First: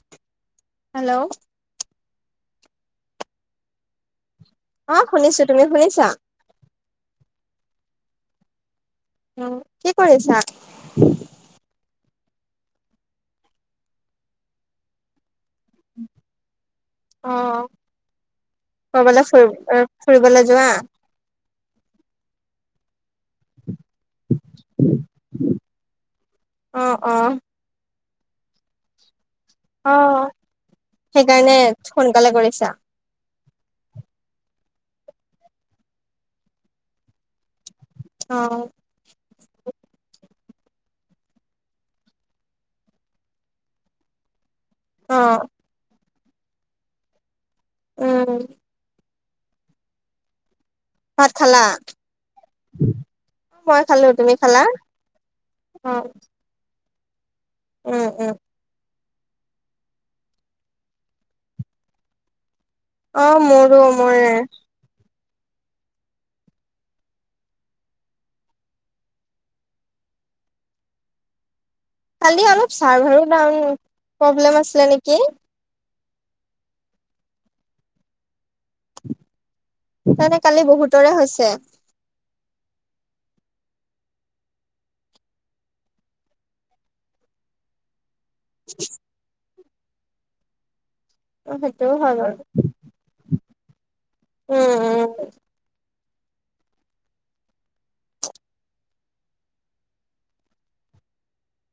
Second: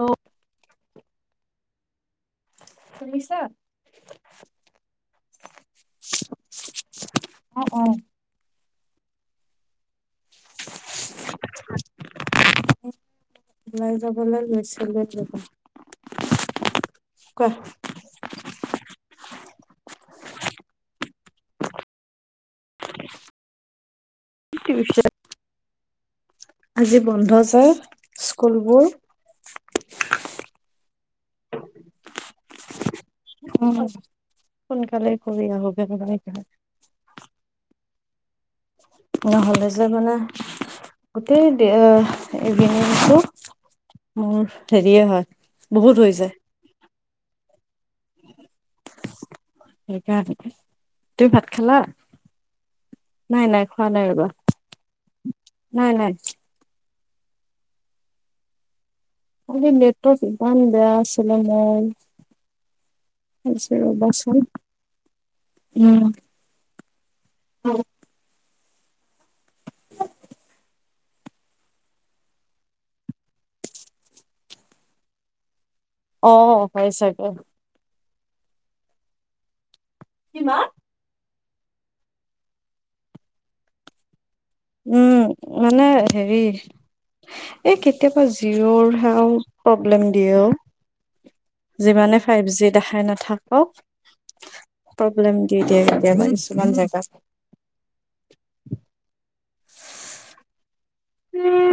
অ' hello শুনিছা? অ শুনিছো তুমি শুনিছা অ অ। উ কি কৰিছা? ওলাই যাবলৈ লৈছিলো তো। অ', কবালৈ ফুৰি ফুৰিবলৈ যোৱা। [inaudible] [unintelligible] অ আজি অ বন্ধ যায় স্কুলবোৰ। অ সেইকাৰণে সোনকালে কৰিছা। সোনকালে কৰি আহোগৈ বুলি অ নহ'লে যে মানে গোটেই দে এইকেইদিন ম হেৰিয়ে অ হয় বহুত হৈ যায়। উম সেইকাৰণে, তুমি ভাত খালা? নাই নাই মই খোৱা খালো নাই ৰবা, তুমি খালা নাই নাই। উ উ খালি নেটৱৰ্ক ইমান বেয়া আছিলে মোৰ। অ মোৰো হৈছে ৰ'বা মোৰ চোন। অ কালি অলপ চাৰ্ভাৰো ডউন প্ৰব্লেম আছিলে নেকি? অ হৈ চাগে। তানে কালি বহুতৰে হৈছে। উম, মানে হেৰি এই কেতিয়াবা জিৰৰ হাও প্ৰব্লেম দিয়েও। অ সেইটোও হয় যিমানে বাৰু ফাইভ জি দেখাই নাথাকক উম উম প্ৰব্লেম দি দিয়ে। কিছুমান মান জেগাত।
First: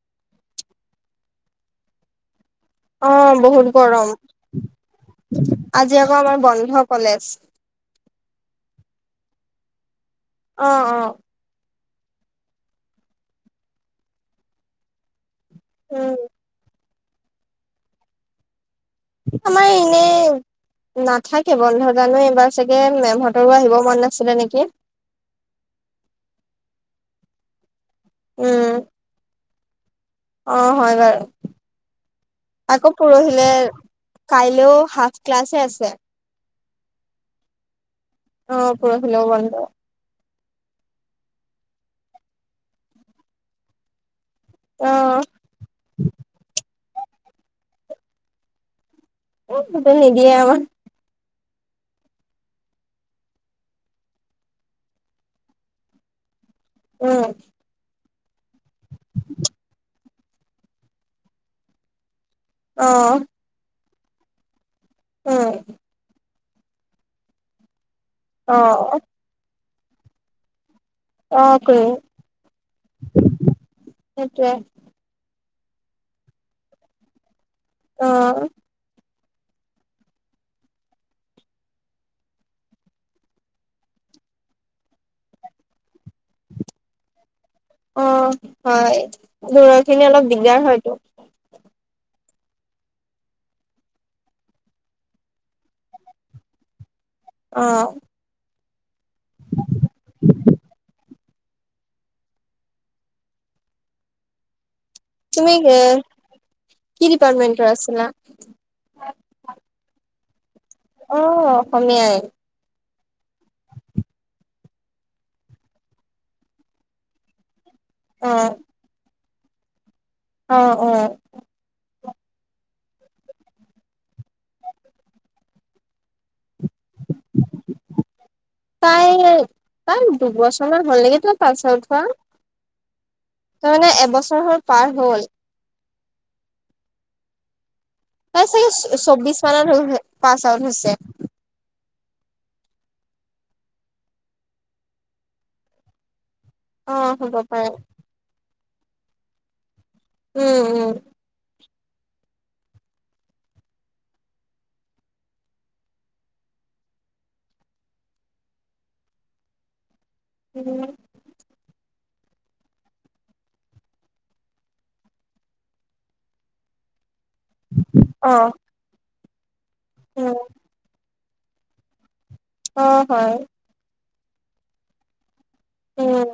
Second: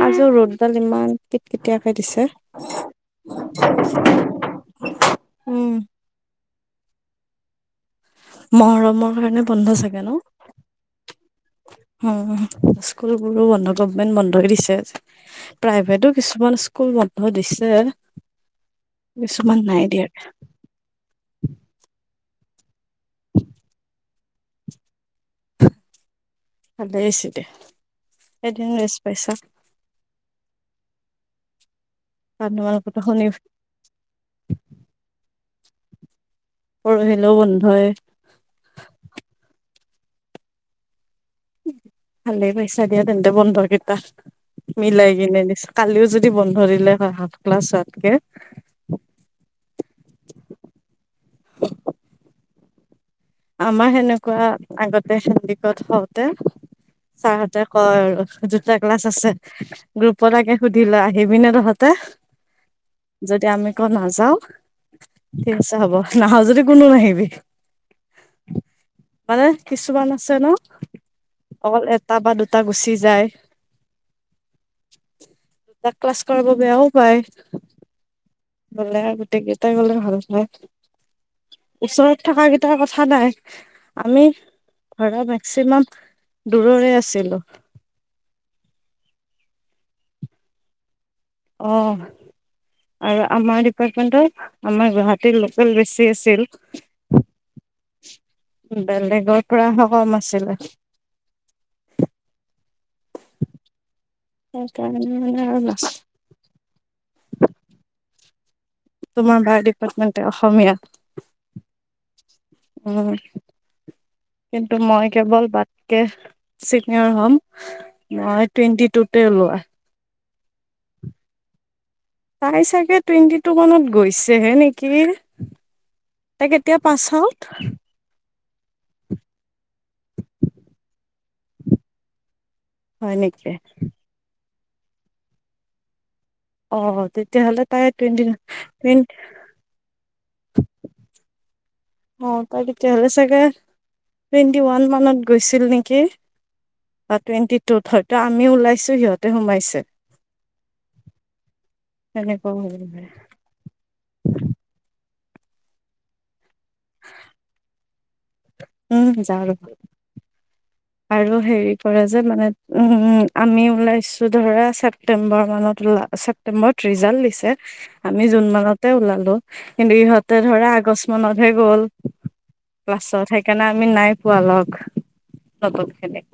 আজি ৰ'দডাল ইমান কেট কেটাকে দিছে। অ বহুত গৰম, উম, আজি আকৌ আমাৰ বন্ধ। ধ কলেজ। মৰমৰ কাৰণে বন্ধ চাগে ন। অ অ। অ, স্কুলবোৰো বন্ধ গভমেণ্ট বন্ধই দিছে আজি। প্ৰাইভেটো উম কিছুমান স্কুল বন্ধ দিছে। কিছুমান আমাৰ নাই এনে দিয়া নাথাকে বন্ধ জানো এইবাৰ চাগে মেমহঁতৰো আহিব মন নাছিলে নেকি? [unintelligible] দে এদিন উম, ৰেষ্ট পাইচা। অ, হয় বাৰু কাৰণ আকৌ তোমালোকৰতো শনি পৰহিলে কাইলেও সাত ক্লাছে আছে। পৰহিলেও বন্ধয়ে। অ, পৰশিলেও বন্দ। ভালে পাইচা দিয়া তেন্তে বন্দকেইটা। মিলাই অ' কিনে দিছো কালিও যদি বন্ধ দিলে হয় হাফ ক্লাছ হোৱাতকে [unintelligible] আমাৰ সেনেকুৱা আগতে হেন্দিকত হওঁতে উম, ছাৰহঁতে কয় আৰু দুটা ক্লাছ আছে গ্ৰুপৰাকে সুধিল ল'আহিবি নে তহঁতে? অহ', ক নাযাও ঠিক আছে হব নাহ যদি কোনো নাহিবি। অহ', কিছুুমান আছে ন' খুৰী অকল এটা বা দুটা গুচি যায় সেইটোৱে তাক ক্লাছ কৰাব বেয়াও পায়। অ, বলে আৰু গোটেই গেইটা গলে ভাল হয়। ওচৰত থকা কেইটাৰ কথা নাই আমি ঘৰৰ মেক্সিমাম দূৰৰে আছিলো। অ' হয় দূৰৰ খিনি অলপ দিগদাৰ হয়টো। অ আৰু আমাৰ ডিপাৰ্টমেণ্টৰ আমাৰ গুৱাহাটীৰ লোকেল বেছি আছিল। অ' বেলেগৰ পৰা স ক'ম আছিলে। তুমি এ কি ডিপাৰ্টমেন্টৰ [unintelligible] আছিলা? তোমাৰ বায়' ডিপাৰ্টমেণ্টৰ অসমীয়া? অহ, অসমীয়াই। উম, কিন্তু মই কেৱল বাতকে চিনিয়ৰ হ'ম মই টুৱেণ্টি টুতে ওলোৱা। অহ, অ। টাই চাগে টুৱেণ্টি টু মানত গৈছেহে নেকি? তাই কেতিয়া পাচ আউট? তাই তাই দুবছৰ হ'লে [unintelligible] পাচ আউটচ হোৱা। হয় নেকি তাইমানে এবছৰ হৈ পাৰ হ'ল। অ, তেতিয়াহ'লে তাই টুৱেণ্টি তাই চাগে চৌ টুৱেণ্টি চৌবিশ মানত পাছ আউট হৈছে। অ', তাই তেতিয়াহ'লে চাগে টুৱেন্টি ওৱান মানত গৈছিল নেকি? অ হ'ব টুৱেন্টি পাৰে টুত হয়তো আমিও ওলাইছো সিহঁতে সোমাইছে। উম', উম। তেনেকুৱাও হ'ব পাৰে। [inaudible] উম, যাও আৰু। উম আৰু হেৰি কৰা যে, মানে উম, আমি ওলাইছো ধৰা ছেপটেম্বৰ মানত ছেপ্তেম্বৰত ৰিজাল্ট দি ছে আমি অ জুন মানতে ওভালে কিন্তু ইহতে উম ধৰা আগ মনতহে গ'ল অ ক্লাছত হয় সেইকাৰণে আমি নাই পোৱালগ নতম খেলে উম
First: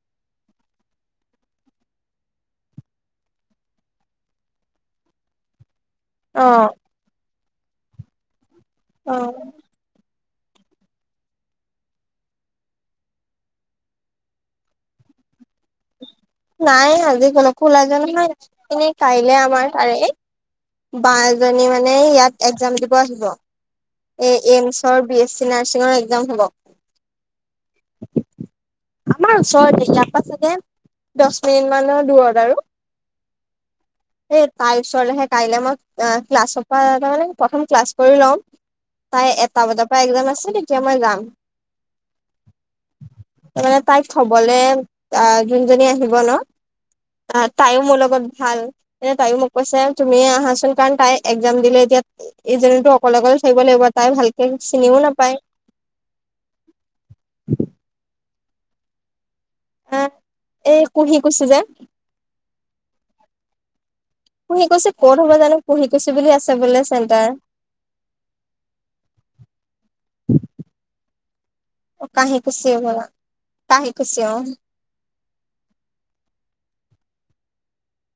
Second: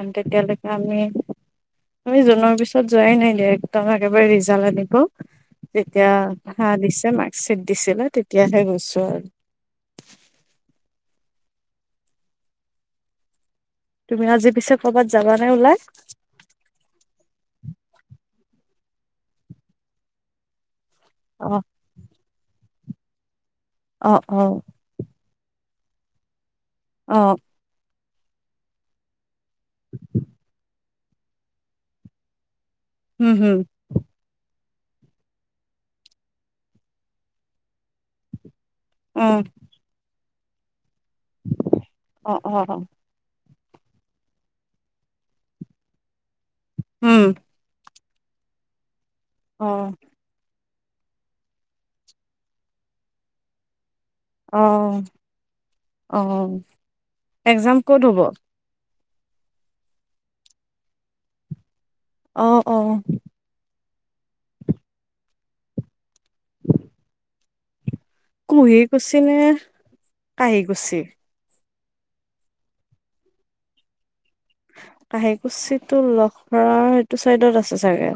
[unintelligible] আমি আমি জুনৰ পিছত যোৱাই নাই দিয়া একদম একেবাৰে ৰিজাল্ট আনিব। যেতিয়া অ ভা দিছে মাৰ্কশ্বিট দিছিলে তেতিয়াহে গৈছো অ আৰু তুমি আজি পিছে কৰ'বাত যাবা নে ওলাই নাই আজি কোনোলাজ নহয়ি কাইলে আমাৰ তাৰে। বাা অ এজনী মানে ইয়াত একজাম দিব আহিব অ এ অ এইমচৰ বি এছ চি। [unintelligible] চিঙৰ এক্সাম হ'ব। অ'। আমাৰ ওচৰতে ইয়াৰ পৰা চাগে দহ মিনিট মানৰ দূৰত আৰু। হম হম। তাৰ ওচৰলৈহে কাইলৈ মই ক্লাছৰ পৰা মানে প্ৰথম ক্লাছ কৰি লম। অ তাই এটা বতাৰ পৰা একদাম আছে নেকি মই গাম অ অ মানে তাইক থবলৈ আহ যোনজনী আহিব ন উম, তাইও মোৰ লগত ভাল এ তয়ও মোক অ কৈছে তুমি আহাচোন। কাৰণ তাই এক্জাম দিলে এতিয়া ইটো অকলে অকলে থাকিব লাগিব। তাই ভালকে আহ চিনিও নাপায় আহ এক্জাম ক'ত হ'ব। হ এই কুঁহি কুছি যে অ', অ'। পুহি কুছি ক'ত হ'ব জানো পুহি কুছি বুলি আছে বোলে চেণ্টাৰ। কুহি কুছি নে কাহি কুছি। অ কাহ কুছেিয় বা কাহ কুছেিয় অ কাহ কুছি টো লখ্মৰৰ সটো চাইডত আছে চাগে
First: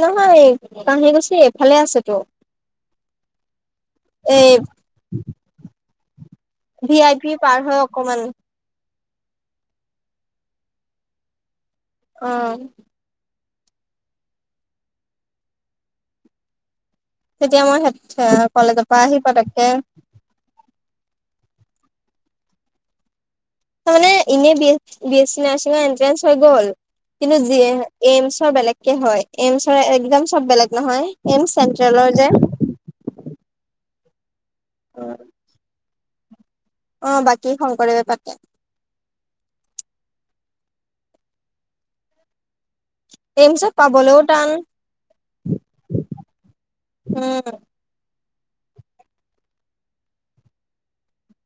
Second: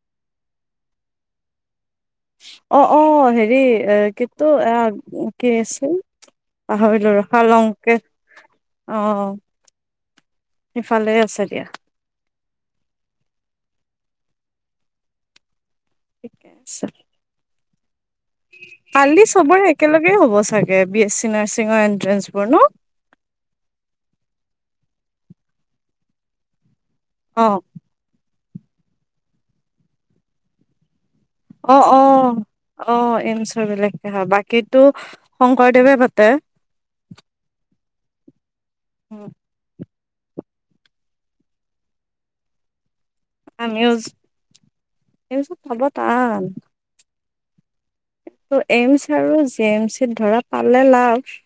নহয় কহি গুছি এফালে আছে অ', অ' হেৰি কিন্তু এই আহ কি আছিল। ভি আই পি পাৰ হৈ অকমান [unintelligible] অ' সিফালে আছে দিয়া। উম। ঠিকে আছে। তেতিয়া মই। কলেজৰ পৰা আহি পালি পতককে চবৰে একেলগে হ'ব চাগে বিছি নাৰিঙৰ এণ্ট্ৰেন্স পোৰ ন। তাৰানে এনে বি এছ চি নাৰছিঙৰ এন্ট্ৰেন্ঞ্চ হৈ গল কিন্তু অ [unintelligible] বেলেগকে হয় এইমছৰ এক্জাম চব বেলেগ নহয়। এইমছ অ', চেন্ট্ৰেলৰ যে অ', অ' এ [unintelligible] বিলাকে হয় বাকীটো শংকৰদেৱে পাতে। অ' বাকী শংকৰদেৱে পাতে। উম। এইমচত আমিও পাবলৈও টান এইমছত পাব টান উম। এইমছ আৰু জে এম চিত ধৰা পালে লাভ।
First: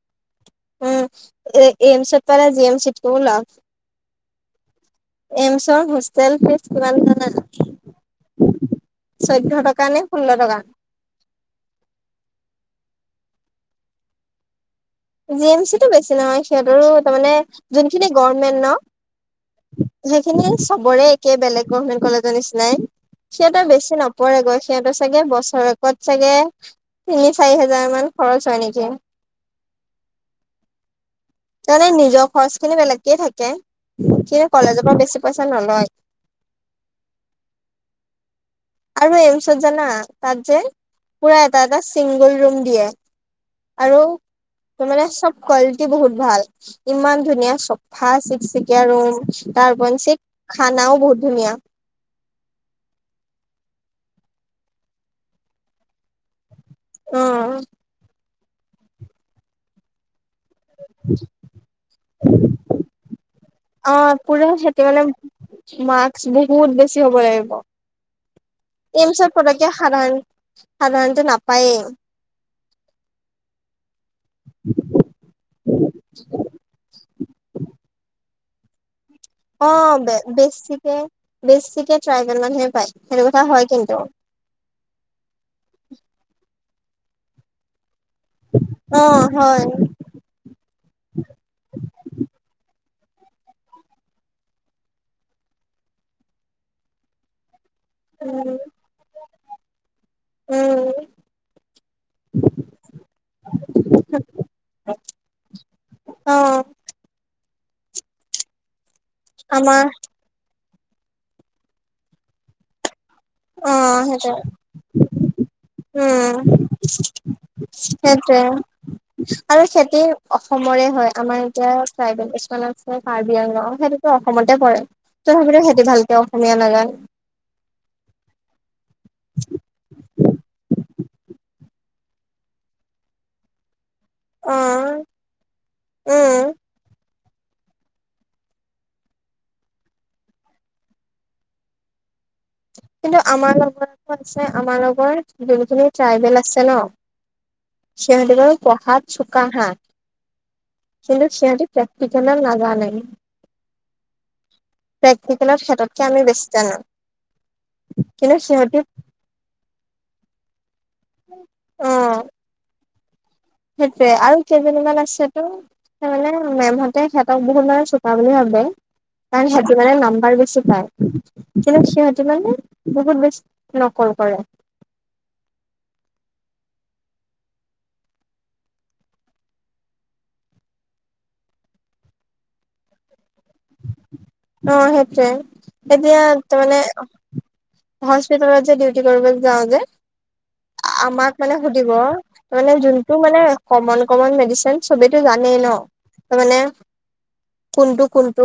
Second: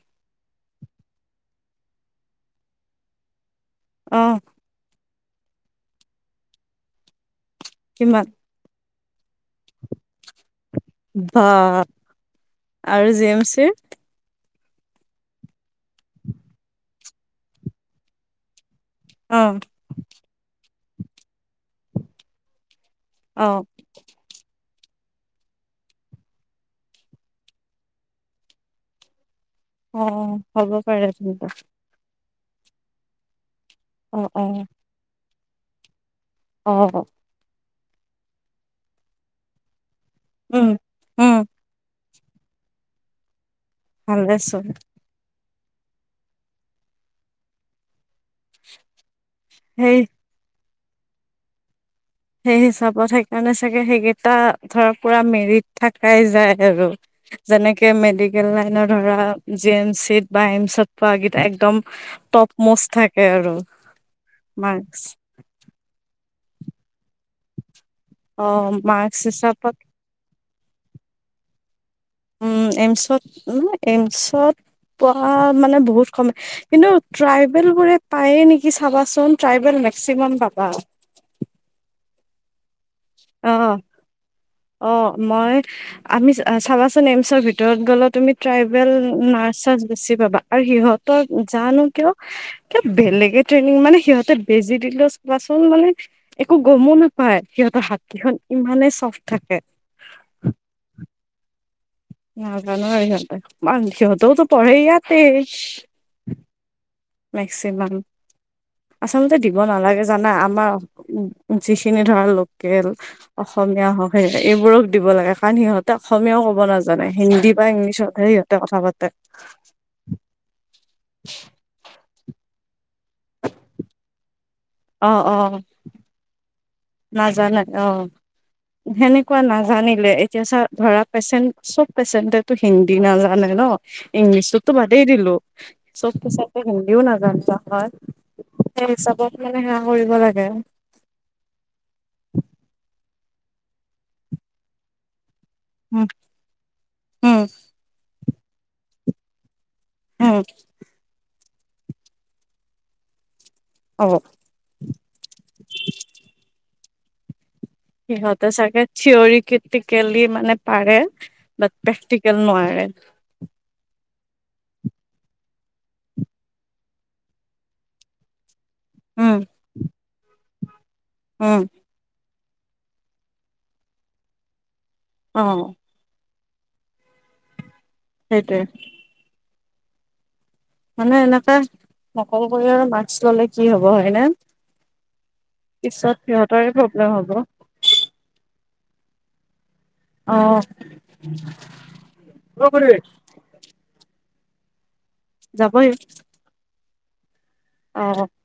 [unintelligible] অ'। এমইচৰ হষ্টেল ফিজ কিমান জানা? কিমান? চৈধ্য টকা নে ষোল্ল টকা বা আৰু জি এম চিৰ জি এম চি টো বেছি নহয় সিহঁতৰো তাৰমানে যোনখিনি গমেন্ট ন। অ সেইখিনি চবৰে একে বেলেগ গভমেন্ট কলেজৰ নিচিনাই। অ সিহতৰ বেছি নপৰে গৈ। এয়াতো চাগে বছৰেকত চাগে তিনি চাৰি হাজাৰ মান খৰচ হয় নেকি। অ' হ'ব পাৰে। তেন্তে তাৰমানে নিজৰ খৰচ খিনি বেলেগকে থাকে অ কিন্তু কলেজৰ পৰা বেছি পইচা নলয়। অহ। আৰু এইমছত জানা তাত যে উম উম পুৰা এটা এটা চিংগল ৰুম দিয়ে। আৰু ভালেচোন তোমানে চব কোৱালিটি বহুত ভাল ইমান ধুনীয়া চফা চিকচিকীয়া ৰুম। তাৰপ সেই স খানাও বহুত ধুনীয়া। সেই হিচাপত সেইকাৰণে চাগে সেইকেইটা ধৰ পুৰা মেৰিত থাকাই যায় আৰু অ', যেনেকে মেডিকেল লাইন ধৰা জি এম চিিত বা এমছত পোৱা গীত একদম টপ মষ্ট থাকে আৰু সতিয়লে মাৰ্কচ ম বহুত বেছি হ'ব লাগিব। অ মাৰ্কচ এইমছৰ হিচাপত পকে সাধণ সাধাৰণতে নাপায়েই। উম এইমচত এইমচত পোৱা মানে বহুত কয় কিন্তু। ট্ৰাইবেল কৰে পায়ে নেকি চাবা। অ' বেছিকে বেছিকে ট্ৰাই সিমান মানুহে পায়, সেইটো কথা হয় কিন্তু। অহ মই আমি চাবাচোন এমচৰ ভিতৰত গ'লত তুমি ট্ৰাইবেল অ হয় নাৰ্চছ বেছি পাবা আৰু সিহঁতৰ জানো কিয় বেলেগে ট্ৰেইনিং মানে সিহঁতে বেজি দিলে কাচোন মানে একো গমো নাপায়। সিহঁতৰ হাতীখন উম ইমানেই চফট থাকে। উম ন কাৰ ন য মানিতও পঢ়ে আতে। অহ'। মেক্সিমাম। আচলতে দিব আমাৰ নালাগে জানা, আমাৰ উম যিখিনি ধৰা লোকেল। অ অসমীয়া হওঁক সেইটোৱে সেই এইবোৰক দিব লাগে, কাৰণ সিহঁতে উম অসমীয়াও ক'ব নাজানে হিন্দী বা ইংলিছতহে তে। সিহঁতে কথা পাতে আৰু খেতি অসমৰে হয় আমাৰ এতিয়া ট্ৰাইবেল আছে কাৰ্বি আংলং সেইটোতো অসমত অসমতে পৰে, অ অ তথাপিতো সিহঁতে ভালকে অসমীয়া নাজানে। নাজানে অহ। সেনেকুৱা নাজানিলে এতিয়া চা, ধৰা পেচেণ্ট চব পেচেণ্টেটো হিন্দী নাজানে ন। অ ইংলিছততো বাদেই দিলো, চব উম পেচেণ্টৈ হিন্দীও নাজা [unintelligible] সেই হিচাপত মানে সেয়া কৰিব লাগে। কিন্তু আমাৰ লগৰ আছে আমাৰ লগৰ যোনখিনি উম ট্ৰাইবেল আছে ন। উম সিহঁতে বাৰু পঢ়াত চুকা হা, উম কিন্তু সিহঁতে প্ৰেক্টিকেলৰ নাজানেই। হ'ব প্ৰেক্টিকেলৰ ক্ষেত্ৰতকে আমি বেছি জানোঁ। সিহঁতে চাগে থিয়ৰী ক্ৰিটিকেলী মানে পাৰে, বাট প্ৰেক্টিকেল নোৱাৰে। সেইটোয়ে আৰু কেইজনীমান আছেতো তাৰমানে মেমহতে সিহঁতক বহুত মানে চোকা বুলি ভাবে। উম তাহাঁতি মানে নাম্বাৰ বেছি পায়। উম কিন্তু সিহঁতি মানে বহুত বেছি নকল কৰে। অহ'। সেইটোৱে। মানে এনেকাে নকল কৰি আৰু মাস্ক ল'লে কি হ'ব হয়নে। অহ' সেইটোৱে পিছত এতিয়া তাৰ সিহঁতৰে মানে প্ৰব্লেম হব হস্পিতালত ডিউটি কৰিব যাওঁ যে। আমাক মানে সুধিব, মানে অ যোনটো মানে কমন কমন মেডিচিন চবিতটো জানেই ন যাবই তাৰমানে অ কোনটো কোনটো।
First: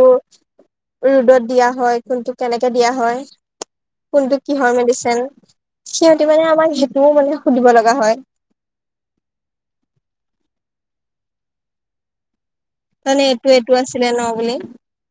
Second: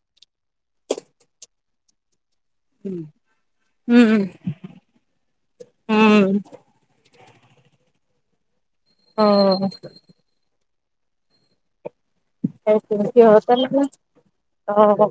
ৰ'দত দিয়া হয়, কোনটোক কেনেকে দিয়া হয়। উম উম কোনটো কিহৰ মেডিচিন সিহঁতি উম মানে আমাক সেইটোও মানে সুধিব লগা হয়। অহ'। আৰু তাৰমানে এইটো সিহঁতে এইটো মানে, আছিলে ন বুলি অহ।